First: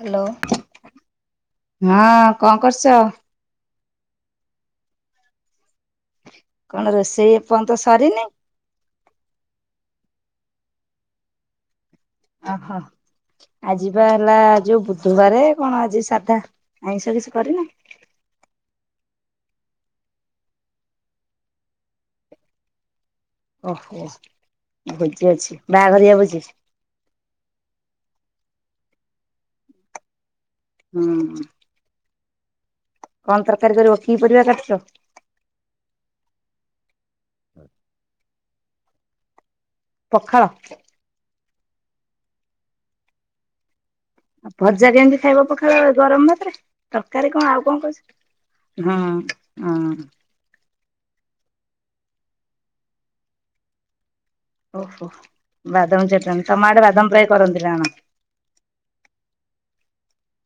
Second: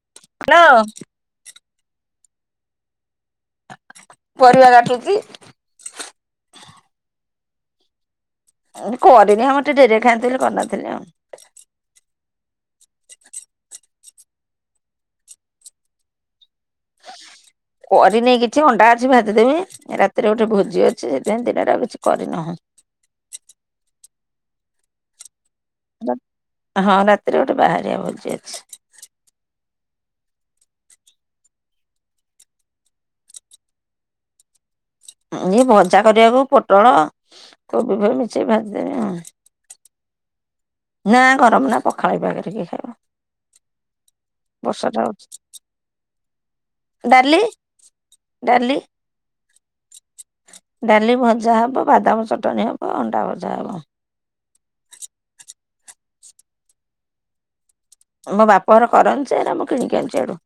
Hello. Hello ହଁ କଣ କରୁଛ? ପରିବା କାଟୁଛି। କଣ ରୋଷେଇ ଏ ପର୍ଯ୍ୟନ୍ତ ସରିନି? କରିନି ଆମର ଟିକେ ଡେରିରେ ଖାଆନ୍ତି ବୋଲି କରିନଥିଲି ଆଉ। ଓହୋଃ। ଆଜି ବା ହେଲା ଯୋଉ ବୁଧବାର କଣ ଆଜି ସାଧା ଆଇଁଷ କିଛି କରିନା? କରିନି କିଛି ଅଣ୍ଡା ଅଛି ଭାଜି ଦେମି ରାତିରେ ଗୋଟେ ଭୋଜି ଅଛି ସେଥିପାଇଁ ଦିନରେ ଆଉ କିଛି କରିନାହୁଁ। ଓହୋଃ ଭୋଜି ଅଛି ବାହାଘରିଆ ଭୋଜି? ହଁ ରାତିରେ ଗୋଟେ ବାହାଘରିଆ ଭୋଜି ଅଛି। ହୁଁ। କଣ ତରକାରୀ କରିବ କି ପରିବା କାଟୁଛ? ଏଇ ଭଜା କରିବାକୁ ପୋଟଳ, କୋବି ଫୋବ ମିଶେଇକି ଭାଜିଦେବି ଆଉ। ପଖାଳ? ନା ଗରମ ନା ପଖାଳ ଏଇ ପାଗ ରେ କିଏ ଖାଇବ? ଆଉ ଭଜା ବର୍ଷାଟା କେମିତି ହଉଛି ଖାଇବ ପଖାଳ ଗରମ ଭାତରେ ତରକାରୀ ଡାଲି କଣ ଆଉ କଣ କରୁଛ? ଡାଲି ହଁ ହଁ। ଡାଲି, ଭଜା ହେବ ବାଦାମ ଚଟଣି ହେବ ଅଣ୍ଡା ଭଜା ହେବ। ଓହୋଃ ବାଦାମ ଚଟଣୀ ତମ ଆଡ଼େ ବାଦାମ ପ୍ରାୟ କରନ୍ତି ନା କଣ? ମୋ ବାପ ଘର କରନ୍ତି ଯେ ଏରା ମୁଁ କିଣିକି ଆଣିଛି ଇଆଡ଼ୁ।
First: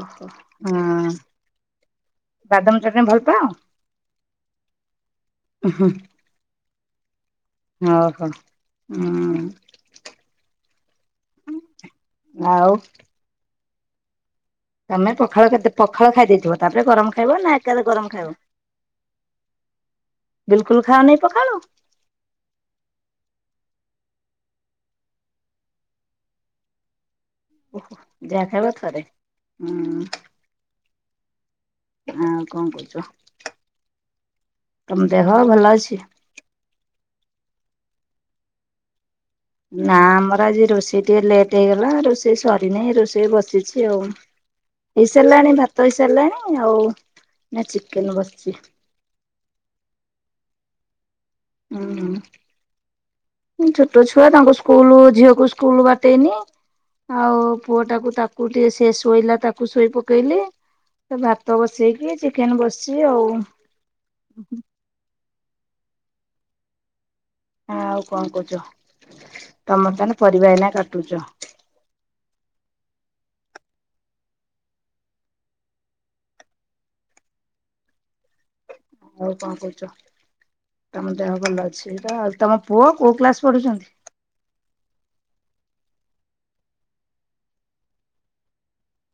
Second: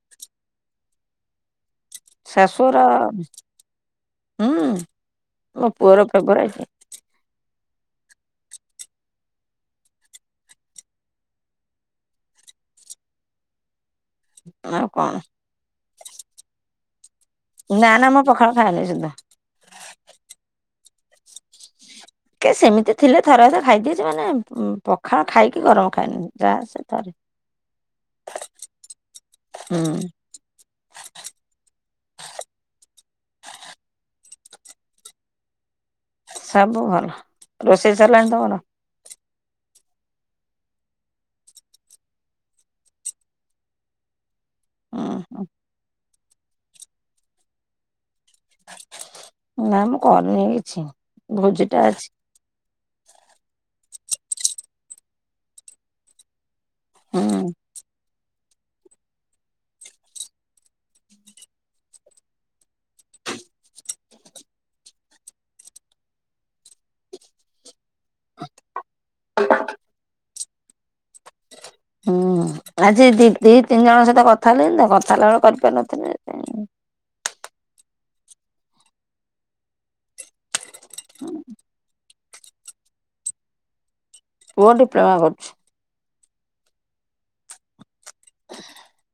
ଓହୋଃ ହଁ। ବାଦାମ ଶାଶୁଘର ଚଟଣି ଭଲ ପାଅ? ହୁଁ ମୋ ପୁଅର ଫେବରାଇଟ। ଓହୋଃ ହୁଁ। ଆଉ? ଆଉ ତମେ କଣ ପଖାଳ କେତେ ପଖାଳ ଖାଇ ଦେଇଥିବ ତାପରେ ଗରମ ଖାଇବ ନା ଏକାଥରେ ନା ଗରମ ମୁଁ ଖାଇବ? ପଖାଳ ଖାଏନି ସୁଦ୍ଧା ବିଲକୁଲ୍ ଖାଅ ନାଇଁ ପଖାଳ? କେ ସେମିତି ଥିଲେ ଥରେ ଅଧେ ଖାଇଦିଏ ଯେ ମାନେ ଉଁ ପଖାଳ ଖାଇକି ଗରମ ଖାଇନି ଯାହା ସେ ସେ ଥରେ। ଓହୋଃ ଯାହା ଖାଇବ ଥରେ। ହୁଁ ଆଉ କଣ କହୁଚ ତମ ଦେହ ଭଲ ଅଛି? ସବୁ ଭଲ ରୋଷେଇ ସରିଲାଣି ତମର? ନା ଆମର ଆଜି ରୋଷେଇ ଟିକେ ଲେଟ୍ ହେଇଗଲା ରୋଷେଇ ସରିନେଇଁ ରୋଷେଇ ବସିଛି ଆଉ। ଉଁ ହେଇ ସାରିଲାଣି ଭାତ ହେଇ ସାରିଲାଣି ଆଉ ନା ଚିକେନ ବସିଛି। ନା ମୁଁ କରିନେଇଁ କିଛି। ଭୋଜିଟା ଉଁ ଅଛି ହୁଁ। ଛୋଟ ଛୁଆ ତାଙ୍କ ସ୍କୁଲ ଝିଅକୁ ସ୍କୁଲ ବାଟେଇନି ହୁଁ ଆଉ ପୁଅ ଟାକୁ ତାକୁ ଟିକେ ସେ ଶୋଇଲା ତାକୁ ଶୋଇ ପକେଇଲି ସେ ଭାତ ବସେଇକି ଚିକେନ ବସିଛି ଆଉ। ହଁ ଆଉ କଣ କହୁଚ ତମର ତାନେ ପରିବା ଏଇନା କାଟୁଚ? ହୁଁ ଆଜି ଦି ଦିଇ ତିନି ଜଣଙ୍କ ସହିତ କଥା ହେଲିଣିି ତ କଥା ହେଲା ବେଳୁକୁ କରି ପାରିନଥିନି ସେଥିପାଇଁ। ଆଉ କଣ କହୁଛ ତମ ଦେହ ଭଲ ଅଛି ତ? ଆଉ ତମ ପୁଅ କୋଉ କ୍ଲାସ ପଢ଼ୁଛନ୍ତି? ପୁଅ ଡିପ୍ଲୋମା କରୁଛି। [inaudible]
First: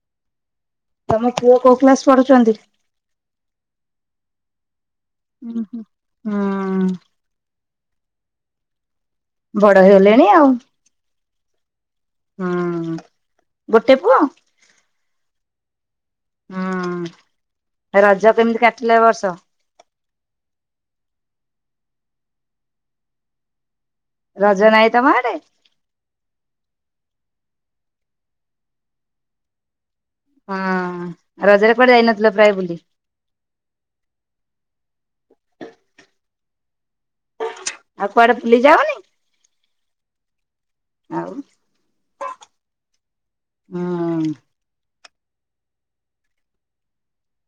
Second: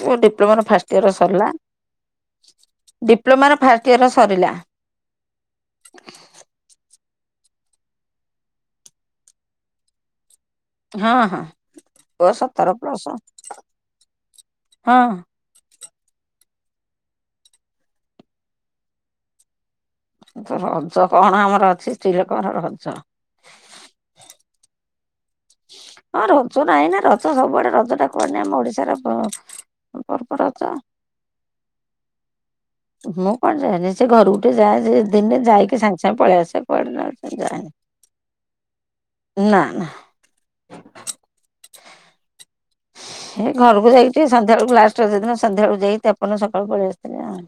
ପୁଅ ଡିପ୍ଲୋମା ର ଫାଷ୍ଟ ଇୟର ତମ ସରିଲା ପୁଅ କୋଉ କ୍ଲାସ ପଢ଼ୁଛନ୍ତି? ଡିପ୍ଲୋମାର ଫାଷ୍ଟ ଇୟର ସରିଲା। ହଁ ହ। ବଡ ହେଇଗଲେଣି ଆଉ ହଁ ହଁ ଓ ସତର ହୁଁ ପ୍ଲସ ଗୋଟେ ପୁଅ? ହଁ। ହୁଁ ରଜ କେମିତି କାଟିଲ ଏ ବର୍ଷ? ରଜ କଣ ଆମର ଅଛି ସ୍ତ୍ରୀ ଲୋକର ରଜ ରଜ ନାହିଁ ତମ ଆଡେ? ହଁ ରଜ ନାହିଁ ନା ରଜ ସବୁଆଡେ ରଜଟା କୁଆଡ଼େ ନାହିଁ ଆମ ଓଡିଶାର ପ ପର୍ବ ହଁ ରଜ। ରଜରେ କୁଆଡେ ଯାଇନଥିଲ ପ୍ରାୟ ବୁଲି? ମୁଁ କୁଆଡ଼େ ଯାଏନି ସେ ଘରକୁ ଟିକେ ଯାଏ ସେ ଦି ତିନି ଦିନ ରହିକି ଯାଇକି ସାଙ୍ଗେ ସାଙ୍ଗେ ପଳେଇ ଆସେ କୁଆଡେ ଆ ଆଉ କୁଆଡେ ବୁଲି ଯାଅନି? ନା ନା। ଆଉ ହେ ଘରକୁ ଯାଇଛିି ହୁଁ ସନ୍ଧ୍ୟାବେଳକୁ ଲାଷ୍ଟ ରଜ ଦିନ ସନ୍ଧ୍ୟାବେଳକୁ ଯାଇ ତାପର ଦିନ ସକାଳୁ ପଳେଇ ଆସିଥିଲି ଆଉ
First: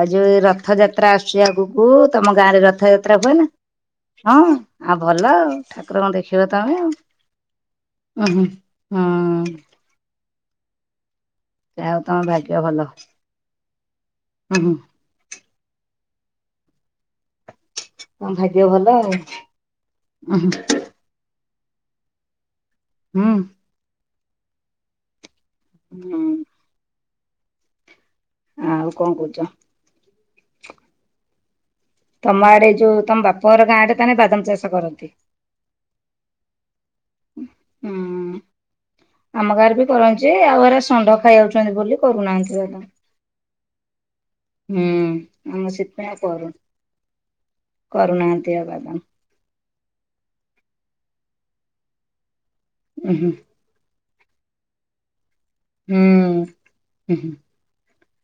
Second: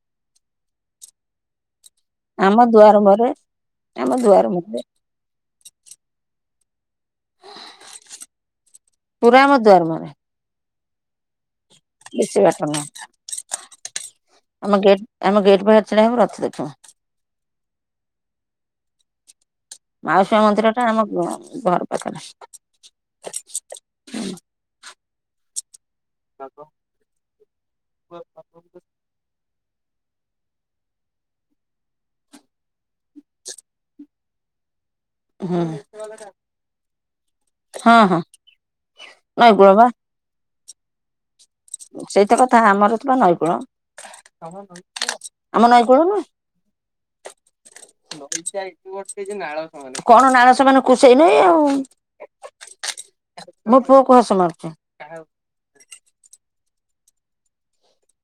ଆଉ ଯୋଉ ରଥଯାତ୍ରା ଆସୁଛି ଆଗକୁ ତମ ଗାଁ ଆମ ରେ ଦୁଆର ରଥଯାତ୍ରା ମୁହଁରେ ହୁଏନି ଆମ ଦୁଆର ହଁ ମୁହଁରେ ଆ ଭଲ ଆଉ ଠାକୁରଙ୍କୁ ଦେଖିବ ତମେ ଆଉ ଉ ହ। ସେରା ମାନେ ଯାହା ହଉ ତମ ବେଶି ଭାଗ୍ୟ ବାସନ ଭଲ। ନଥିଲା। ଉଁ ହୁଁ। ଆମ ଗେଟ୍ ଆମେ ଗେଟ୍ ପାଖରେ ଛିଡ଼ା ହେବୁ ରଥ ଦେଖୁ ତମ ଭାଗ୍ୟ ଭଲ ଆଉ। ମାଉସୀ ଉଁ ମାଆ ମନ୍ଦିର ଟା ଆମ ଘ ଘର ପାଖରେ। ହୁଁ। ହୁଁ। ହୁଁ ହ ଆ ଆଉ କଣ କହୁଛ? ତମ ଆଡେ ଯୋଉ ତମ ବାପ ଘର ଗାଁ ଆଡେ ତାହେଲେ ବାଦାମ ଚାଷ କରନ୍ତି? ହ ହଁ ହଁ ହୁଁ ଆମ ମୋ ପୁଅ ଗାଁରେ ବି ପା କରନ୍ତି ଯେ ଆଉରା ଷଣ୍ଢ ଖାଇ ଯାଉଛନ୍ତି ବୋଲି ସେଇତ କରୁନାହାନ୍ତି କଥା ଜମା। ଆମର ତ ବା ନଈକୂଳ ହୁଁ ଆମ ଆମର ନଈକୂଳ ନୁହେଁ। ସେଇଥିପାଇଁ କରୁନୁ। କରୁନାହାନ୍ତି ଆଉ ବାବା। ନାଳ ସେମାନେ କଣ ନାଳ ସେମାନ କୁଷେଇ ନେଇ ଆଉ ହୁଁ। ମୋ ପୁଅ କୁ ହସ ମାରୁଛି। କାହାକୁ? ହୁଁ ହଁ।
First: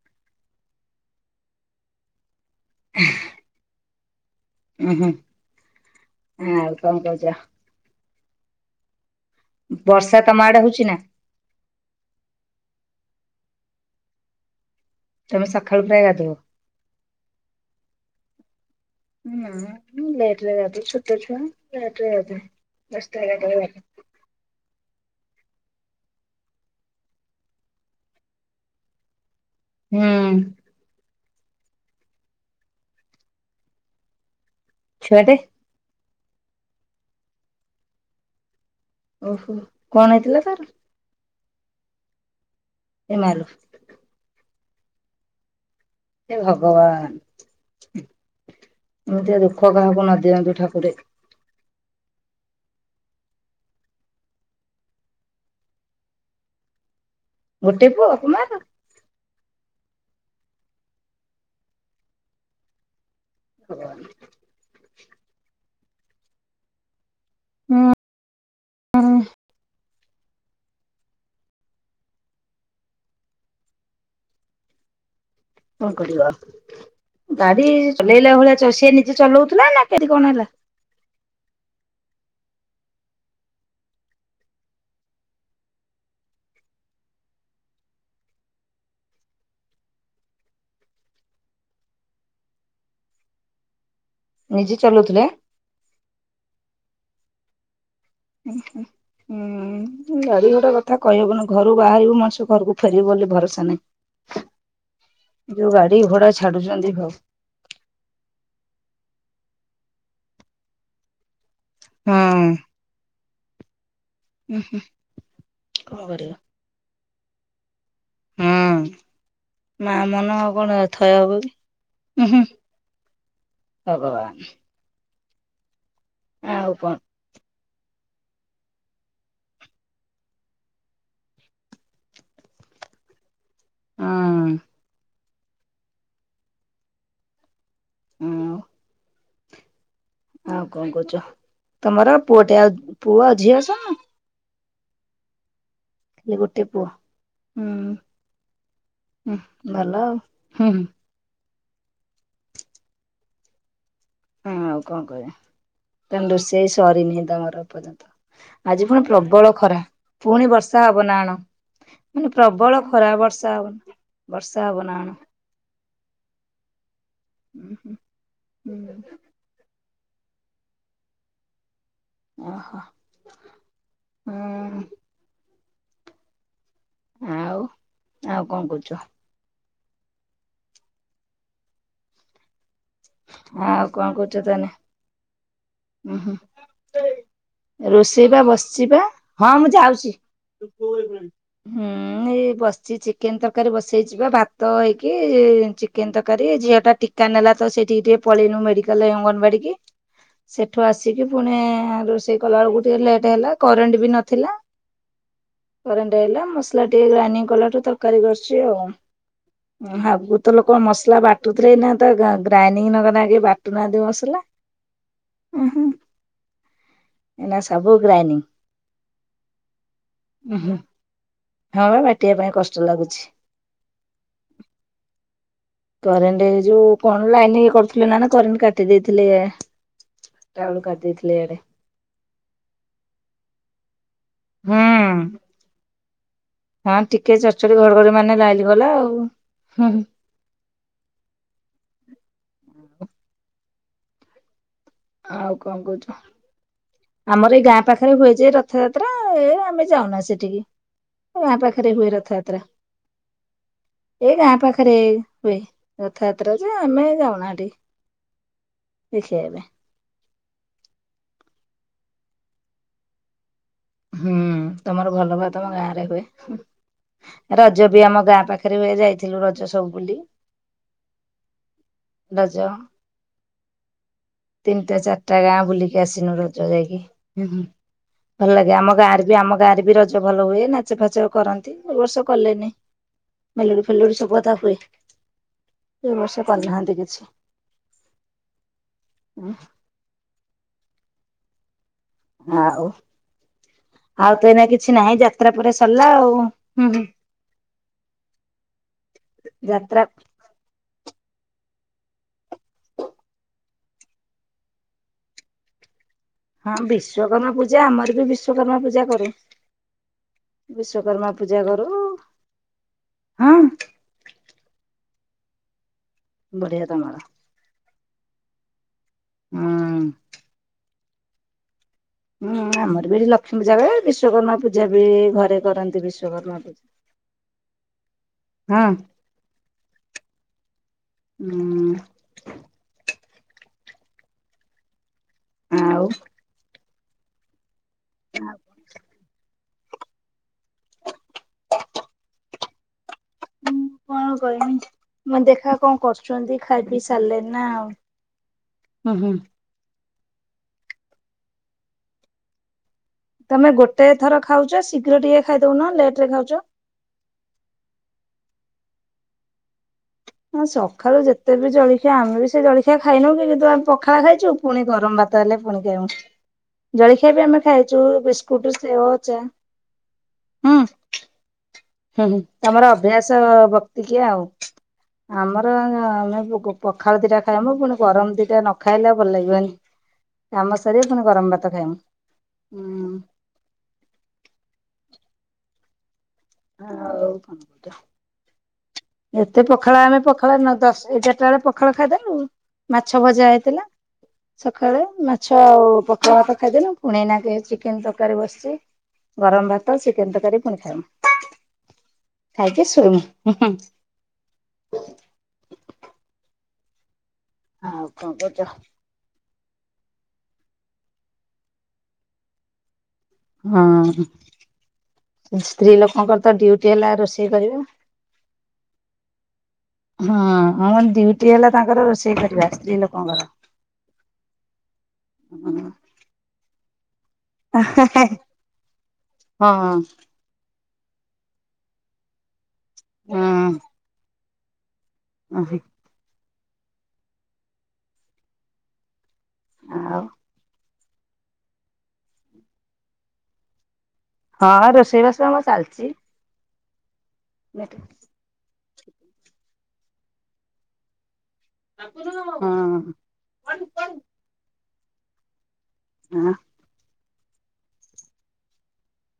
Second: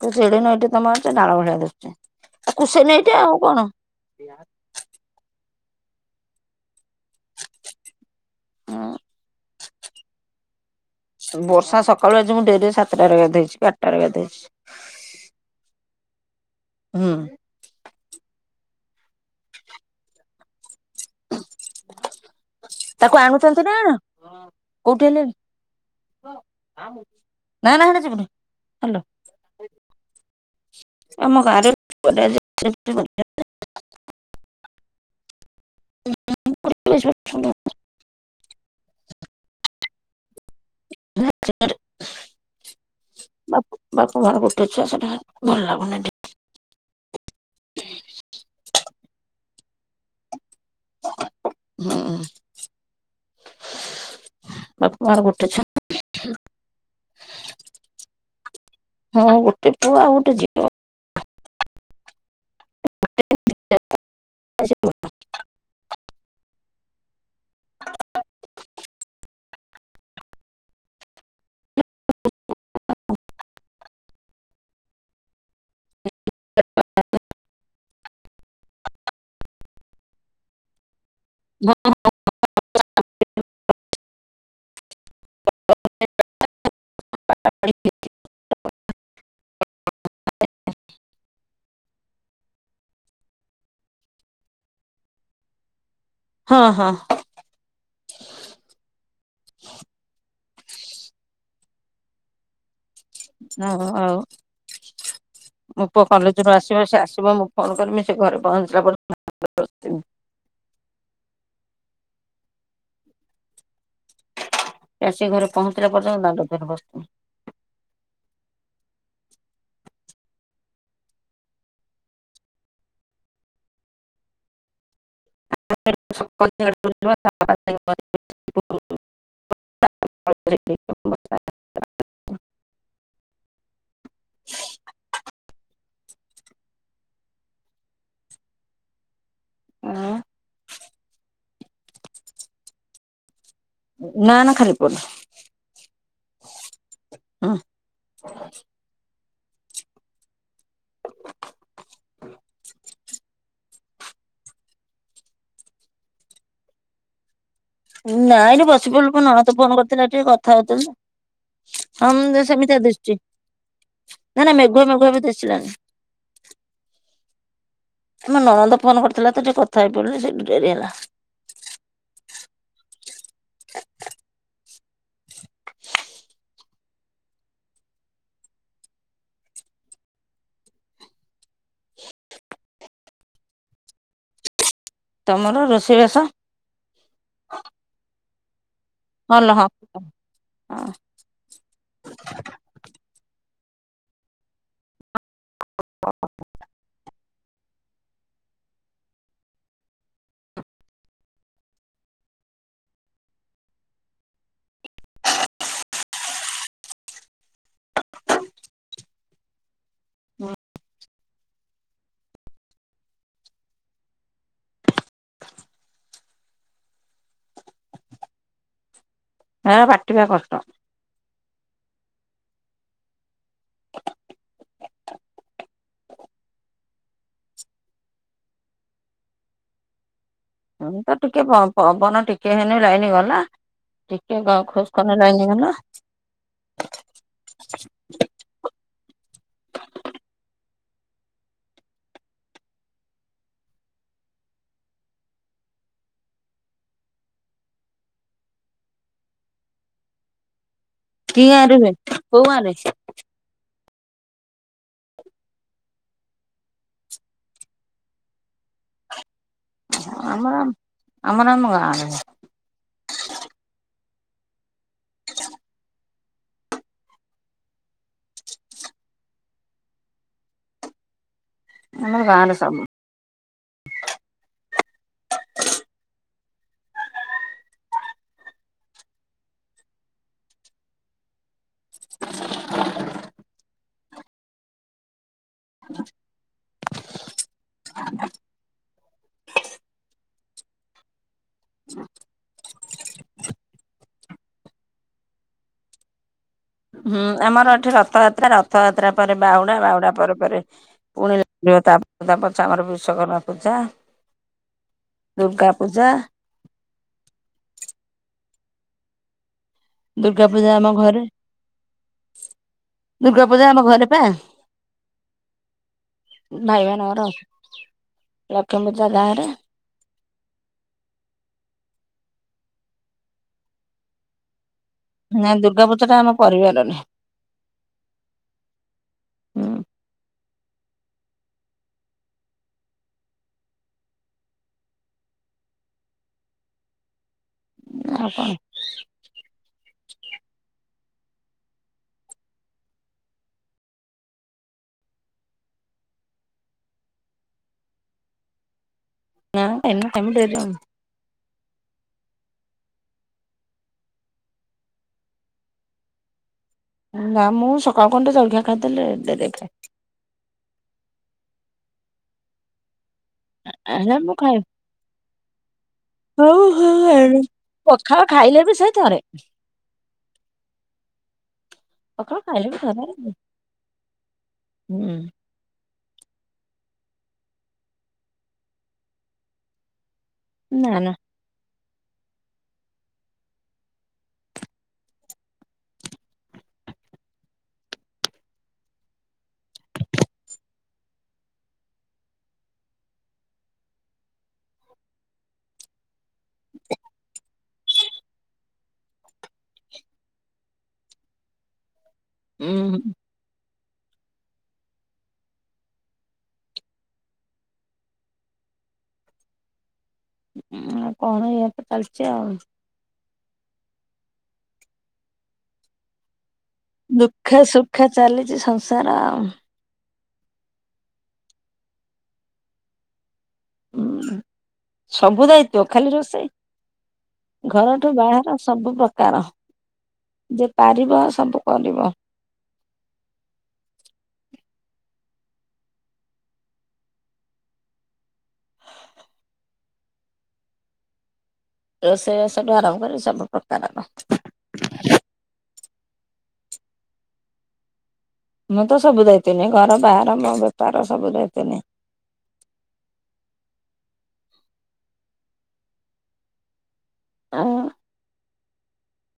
ତ ଯେଡ଼େ ନଈତେ ତମର ସେ ନାଳ ଭଳିଆ ଦେ କୁସେଇ ନେଇ ଏଟେ ଆଉ କଣ? ହଁ ହୁଁ ହଁ ଆଉ କଣ କହୁଛ? ହଁ। ବର୍ଷା ତମ ଆଡେ ହଉଛି ନା? ବର୍ଷା ସକାଳୁ ଆଜି ମୁଁ ଡେରିରେ ସାତଟାରେ ଗାଧେଇଛି ଆଠଟାରେ ଗାଧେଇଛି। ତମେ ସକାଳୁ ପ୍ରାୟେ ଗାଧୋଓ ହୁଁ। ନା ଲେଟରେ ଗାଧାଏ ଛୋଟ ଛୁଆ ଲେଟରେ ଗାଧାଏ ତାକୁ ଦଶଟା ଏଗାର ଟାରେ ଆଣୁଛନ୍ତି ନା ଗାଧା ଆଣ କୋଉଠି ହେଲେଣି? ନା ନା ହେଣି ଯିବୁନି ଭଲ ହୁଁ। ଆମ ଗଁଆରେ ଏବେ ଏଇଠି ବ ଛୁଆଟେ ପଚାଶ ଓହୋ କଣ ହେଇଥିଲା ତାର? ହ [unintelligible] ଏ ମାଲୋ। ବାପା ମା ଗୋଟେ ଛୁଆ ସେଟା ଭଲ ଲାଗୁନି। ଏ ଭଗବାନ ଏମିତି ଦୁଃଖ କାହାକୁ ନଦିଅନ୍ତୁ ଠାକୁରେ। ହୁଁ। ବାପ ମା ର ଗୋଟେ ଛୁଆ। ଗୋଟିେ ପୁଅ ବାପା ମା ର। ହଁ ଗୋଟେ ପୁଅ ଆଉ ଗୋଟେ ଝିଅ। ହ [inaudible] ଆ [unintelligible] ହୁଁ ହୁଁ। କଣ କରିବ ଆଉ। ଗାଡି ଚଲେଇଲା ଭଳିଆ ସିଏ ନିଜେ ଚଲଉଥିଲା ନା କେଠି କଣ ହେଲା। [unintelligible] [inaudible] ନିଜେ ଚଲୋଉଥିଲେ। ହଁ ହଁ। ହୁଁ ଗାଡି ଗୋଟେ କଥା କହିହବନି। ଘରୁ ବାହାରିବୁ ମଣିଷ ଘରକୁ ଫେରିବ ବୋଲି। ଭରସା ଓ ନାହିଁ। ଆଉ ଯୋଉ ମୋ ଗାଡି ପୁଅ ଘୋଡା କଲେଜରୁ ଆସିବ ଛାଡୁଛନ୍ତି ସେ ଭାଉ ଆସିବ ମୁଁ ଫୋନ୍ କରିମି, ସେ ଘରେ ପହଞ୍ଚିଲା ପରେ। [unintelligible] ହଁ। ହୁଁ ହୁଁ। ସେ ଆସିକି ଘରେ ପହଞ୍ଚିଲା ପର୍ଯ୍ୟନ୍ତ ଦାଣ୍ଡ ଦୁଆରେ ବସିଥିମି। ହୁଁ ମା ମନ ଆଉ କଣ ଅ ଥୟ ହବ କି? ଭଗବାନ୍। ଆଉ କଣ [unintelligible] [unintelligible] ହଁ। ହଁ। ହଁ। ଆଉ କଣ କହୁଛ, ତମର ପୁଅ ଟେ ଆ ପୁଅ ଝିଅ ସ ନା ନା ଖାଲି ପୁଅଟେ। ସେ ଗୋଟେ ପୁଅ ହୁଁ ହୁଁ ଭଲ ଆଉ ହୁଁ ହୁ। ହଁ ଆଉ କଣ କରି ତାହାଲେ ରୋଷେଇ ସରିନି ତମର। ପର୍ଯ୍ୟନ୍ତ, ନାଇଁରେ ଆଜି ବସି ପୁଣି ପଡ଼ିଲୁ ପା ନଣନ୍ଦ ପ୍ରବଳ ଫୋନ ଖରା କରିଥିଲା ଟିକେ ପୁଣି କଥା ବର୍ଷା ହଉଥିଲି। ହବ ନା କଣ। ହଁ ମାନେ ସେମିତିଆ ପ୍ରବଳ ଖରା ଦିଶୁଚି ବର୍ଷା ହବନି ନା ବର୍ଷା ମେଘୁଆ ହବ ନା କଣ। [unintelligible] ହୁଁ ହୁଁ। ଆମ ନଣନ୍ଦ ଫୋନ କରିଥିଲା ତ, ଟିକେ କଥା ହେଇ ପଡିଲି ସେଇଠୁ ଡେରି ହେଲା। ଓହୋ ହୁଁ। ଆଉ ଆଉ କଣ କହୁଛ। ଆଉ କଣ କୋହୁଛ ତାନେ। ତମର ରୋଷେଇବାସ। ରୋଷେଇ ବା ବସିଚି ବା ହଁ ମୁଁ ଯାଉଛି। ହୁଁ ଏଇ ବସିଛି। ଚିକେନ ତରକାରୀ ବସେଇଛିି ବା ଭାତ ହେଇକି ଚିକେନ ତରକାରୀ। ଝିଅ ଟା ଟିକା ନେଲା ତ ସେଇଠିକି ଟିକେ ପଳେଇନୁ ମେଡିକାଲ ଅଙ୍ଗନବାଡି କି? ସେଠୁ ଆସିକି ପୁଣି ରୋଷେଇ କଲାବେଳକୁ ଟିକିଏ ଲେଟ୍ ହେଲା। କରେଣ୍ଟ ବି ନଥିଲା। କରେଣ୍ଟ ଆଇଲା, ମସଲା ଟିକେ ଗ୍ରାଇଣ୍ଡିଙ୍ଗ କଲାଠୁ ତରକାରୀ କରୁଛି ଆଉ। ଆଗକୁ ତ ଲୋକ ମସଲା ବାଟୁଥିଲେ, ଏଇନା ତ ଗା ଗ୍ରାଇଣ୍ଡିଙ୍ଗ ନକଲେ ଆକେହି ବାଟୁନାହାନ୍ତି ମସଲା ଉ ହୁଁ। ଏଇନା ସବୁ ଗ୍ରାଇଣ୍ଡିଙ୍ଗ। ଏ ବାଟିିବା କଷ୍ଟ। ହଁ ବା ବାଟିବା ପାଇଁ କଷ୍ଟ ଲାଗୁଛି। କରେଣ୍ଟ ଯୋଉ କଣ ଲାଇନ ଇଏ କରୁଥିଲେ ନା କଣ କରେଣ୍ଟ କାଟି ଦେଇଥିଲେ। ଟା ବେଳୁ ହୁଁ କାଟି ତ ଦେଇଥିଲେ ଟିକେ ଇଆଡେ। ପ ପବନ ଟିକେ ହେନେ ଲାଇନ ଗଲା ଟିକେ ଗ ଖୋଜ କପାଇଁ ଲାଇନି ଗଲା। ହଁ ଟିକେ ଚଡଚଡି ଘଡଘଡି ମାଇନେ ଲାଇନି ଗଲା ଆଉ ହୁଁ। ଆଉ କଣ କହୁଛ? ଆମର ଏଇ ଗାଁ ପାଖରେ ହୁଏ ଯେ ରଥଯାତ୍ରା ଏ ଆମେ ଯାଉନା ସେଠିକି। କି ଗାଁ ଗାଁରେ ପାଖରେ ହୁଏ କୋଉ ରଥଯାତ୍ରା। ଗାଁରେ? ଏଇ ଗାଁ ପାଖରେ ହୁଏ। ରଥଯାତ୍ରା ଯେ ଆମେ ଯାଉନା ହେଟିକି। ସିଖେଇବେ। ଆମର ଆମର ଗାଁ ଆଡେ ହୁଏ। ହୁଁ ତମର ଭଲ ବା ତମ ଗାଁ ରେ ହୁଏ। ରଜ ବି ଆମ ଗାଁ ପାଖରେ ହୁଏ ଯାଇଥିଲୁ ରଜ ସବୁୁଲି। ଆମର ଗାଁରେ ରଜ ସବୁ। ତିନିଟା ଚାରିଟା ଗାଁ ବୁଲିକି ଆସିନୁ ରଜ ଯାଇକି ଭଲ ଲାଗେ ଆମ ଗାଁରେ ବି ଆମ ଗାଁରେ ବି ରଜ ଭଲ ହୁଏ ନାଚ ଫାଚ କରନ୍ତି ଏ ବର୍ଷ କଲେନି। ମେଲୋଡି ଫେଲୋଡି ସବୁ କଥା ହୁଏ ଏ ବର୍ଷ କରିନାହାନ୍ତି କିଛି। ହ [inaudible] ହୁଁ। ଆଉ ଆଉ ତ ଏଇନା କିଛି ନାହିଁ ଯାତ୍ରା ପରେ ସରିଲା ଆଉ। ହୁଁ ଆମର ଏଠି ରଥଯାତ୍ରା ରଥଯାତ୍ରା ପରେ ବାହୁଡା ଯାତ୍ରା ବାହୁଡା ପରେ ପରେ ପୁଣି ଦେବତା ତା ପଛରେ ଆମର ବିଶ୍ୱଵକର୍ମା ପୂଜା ଦୁର୍ଗା ପୂଜା ହଁ ବିଶ୍ଵକର୍ମା ପୂଜା ଆମର ବି ବିଶ୍ଵକର୍ମା ପୂଜା କରେ। ଦୁର୍ଗା ପୂଜା ଆମ ଘରେ କରୁ ଦୁର୍ଗା ହଁ ପୂଜା ଆମ ଘରେ ଭାଇ ବଢିଆ ତମର ମାନଙ୍କର ଅ ଲକ୍ଷ୍ମୀ୍ ପୂଜା ଗାଁ ରେ ହୁଁ। ହୁଁ ଆମର ବି ଏଠି ଲକ୍ଷ୍ମୀ ପୂଜାା ବିଶ୍ଵକର୍ମା ପୂଜା ବି ନା ଘରେ ଦୁର୍ଗା କରନ୍ତି ପୂଜା ଟା ଆମ ବିଶ୍ଵକର୍ମା ପରିବାରରେ ପୂଜା ହୁଁ। ହୁଁ ହୁଁ। ହଁ ଆଉ। ଆଉ କଣ? ମୁଁ କଣ କହିବି ମାନେ ଦେଖା କଣ କରୁଛନ୍ତି ଖାଇ ପିଇ ସାରିଲେ ନା ଆଉ। ହୁଁ ହୁଁ। ଆଉ ଏମିତି କେମିତି ହେଲଣି। ତମେ ଗୋଟେ ଥର ଖାଉଛ ଶୀଘ୍ର ଟିକେ ଖାଇଦଉନ ଲେଟ ରେ ଖାଉଛ? ନା ମୁଁ ସକାଳୁ ଖଣ୍ ଟିକେ ଜଳଖିଆ ଖାଇଦେଲେ ଡେରିରେ ଖାଏ। ହଁ ସକାଳୁ ଯେତେ ବି ଜଳଖିଆ ଆମେ ବି ସେ ଜଳଖିଆ ଖାଇନୋକି। ଯେହେତୁ ଆମେ ଆରେ ପଖାଳ ମୁଁ ଖାଇଛୁ ଖାଏ ପୁଣି ଗରମ ଭାତ ହେଲେ ପୁଣି ଖାଇବୁ। ହଉ ଜଳଖିଆ ହଉ ବି ଆମେ ଖାଇଛୁ ପଖାଳ ଖାଇଲେ ବିସ୍କୁଟ ବି ସେଇ ସେଓ ଥରେ ଚା ହୁଁ। ହୁଁ ହୁଁ ପଖାଳ ଖାଇଲେ ବି ତମର ଖରା ଅଭ୍ୟାସ ବକ୍ତି କିଆ ଆଉ ହୁଁ ଆମର ଆମେ ପଖାଳ ଦିଟା ଖାଇମୁ ପୁଣି ଗରମ ଦିଟା ନ ଖାଇଲେ ଭଲ ଲାଗିବନି। କାମ ନା ସାରିକି ନା ପୁଣି ଗରମ ଭାତ ଖାଇବୁ ହୁଁ। ଆଉ କଣ କରିବା। ଏତେ ପଖାଳ ଆମେ ପଖାଳ ନଦଶ ଏଗାରଟା ବେଳେ ପଖାଳ ଖାଇଦେଲୁ। ମାଛ ଭଜା ହେଇଥିଲା ସକାଳେ ମାଛ ଆଉ ତଆ ତ ଖାଇଦେନୁ ପୁଣି ଏ ଇନେ ଚିକେନ ତରକାରୀ ବସିଛି। ଗରମ ଭାତ ଚିକେନ୍ ତକାରୀ ପୁଣି ଖାଇବୁ। ଖାଇକି ଉଁ ସୋଇମୁୁ ହୁ ହୁ। ଆଉ କଣ କଉଛ? କଣ ଏଇଆ ତ ଚାଲିଛି ଆଉ। ହଁ ସ୍ତ୍ରୀ ଲୋକଙ୍କର ତ ଡୁଟି ଦୁଃଖେ ସୁଖେ ଚାଲିଛି ସଂସାର ଆଉ। ହଁ ହମ ଡଉଟି ହେଲା ତାଙ୍କର ରୋଷେଇ କରିବା ସ୍ତ୍ରୀ ଲୋକଙ୍କର। ହୁଁ ସବୁ ଦାୟିତ୍ୱ ହଁ ଖାଲି ରୋଷେଇ। ଘରଠୁ ହଁ ବାହାର ସବୁ ପ୍ରକାର। ଯେ ପାରିବ ସବୁ କରିବ। ହଁ। ଉ ହୁଁ। ଆଉ ରୋଷେଇ ବାସଠୁ ଆରମ୍ଭ କରି ସବୁ ପ୍ରକାରର। ହଁ ରୋଷେଇବାସ କାମ ଚାଲିଛି। ନେଟ ମୁଁ ତ ସବୁ ଦାୟିତ୍ଵ ନିଏ ଘର ବାହାର ମୋ ବେପାର ସବୁ ଦାୟିତ୍ଵ ନିଏ। ହୁଁ। ୟା। ଆ।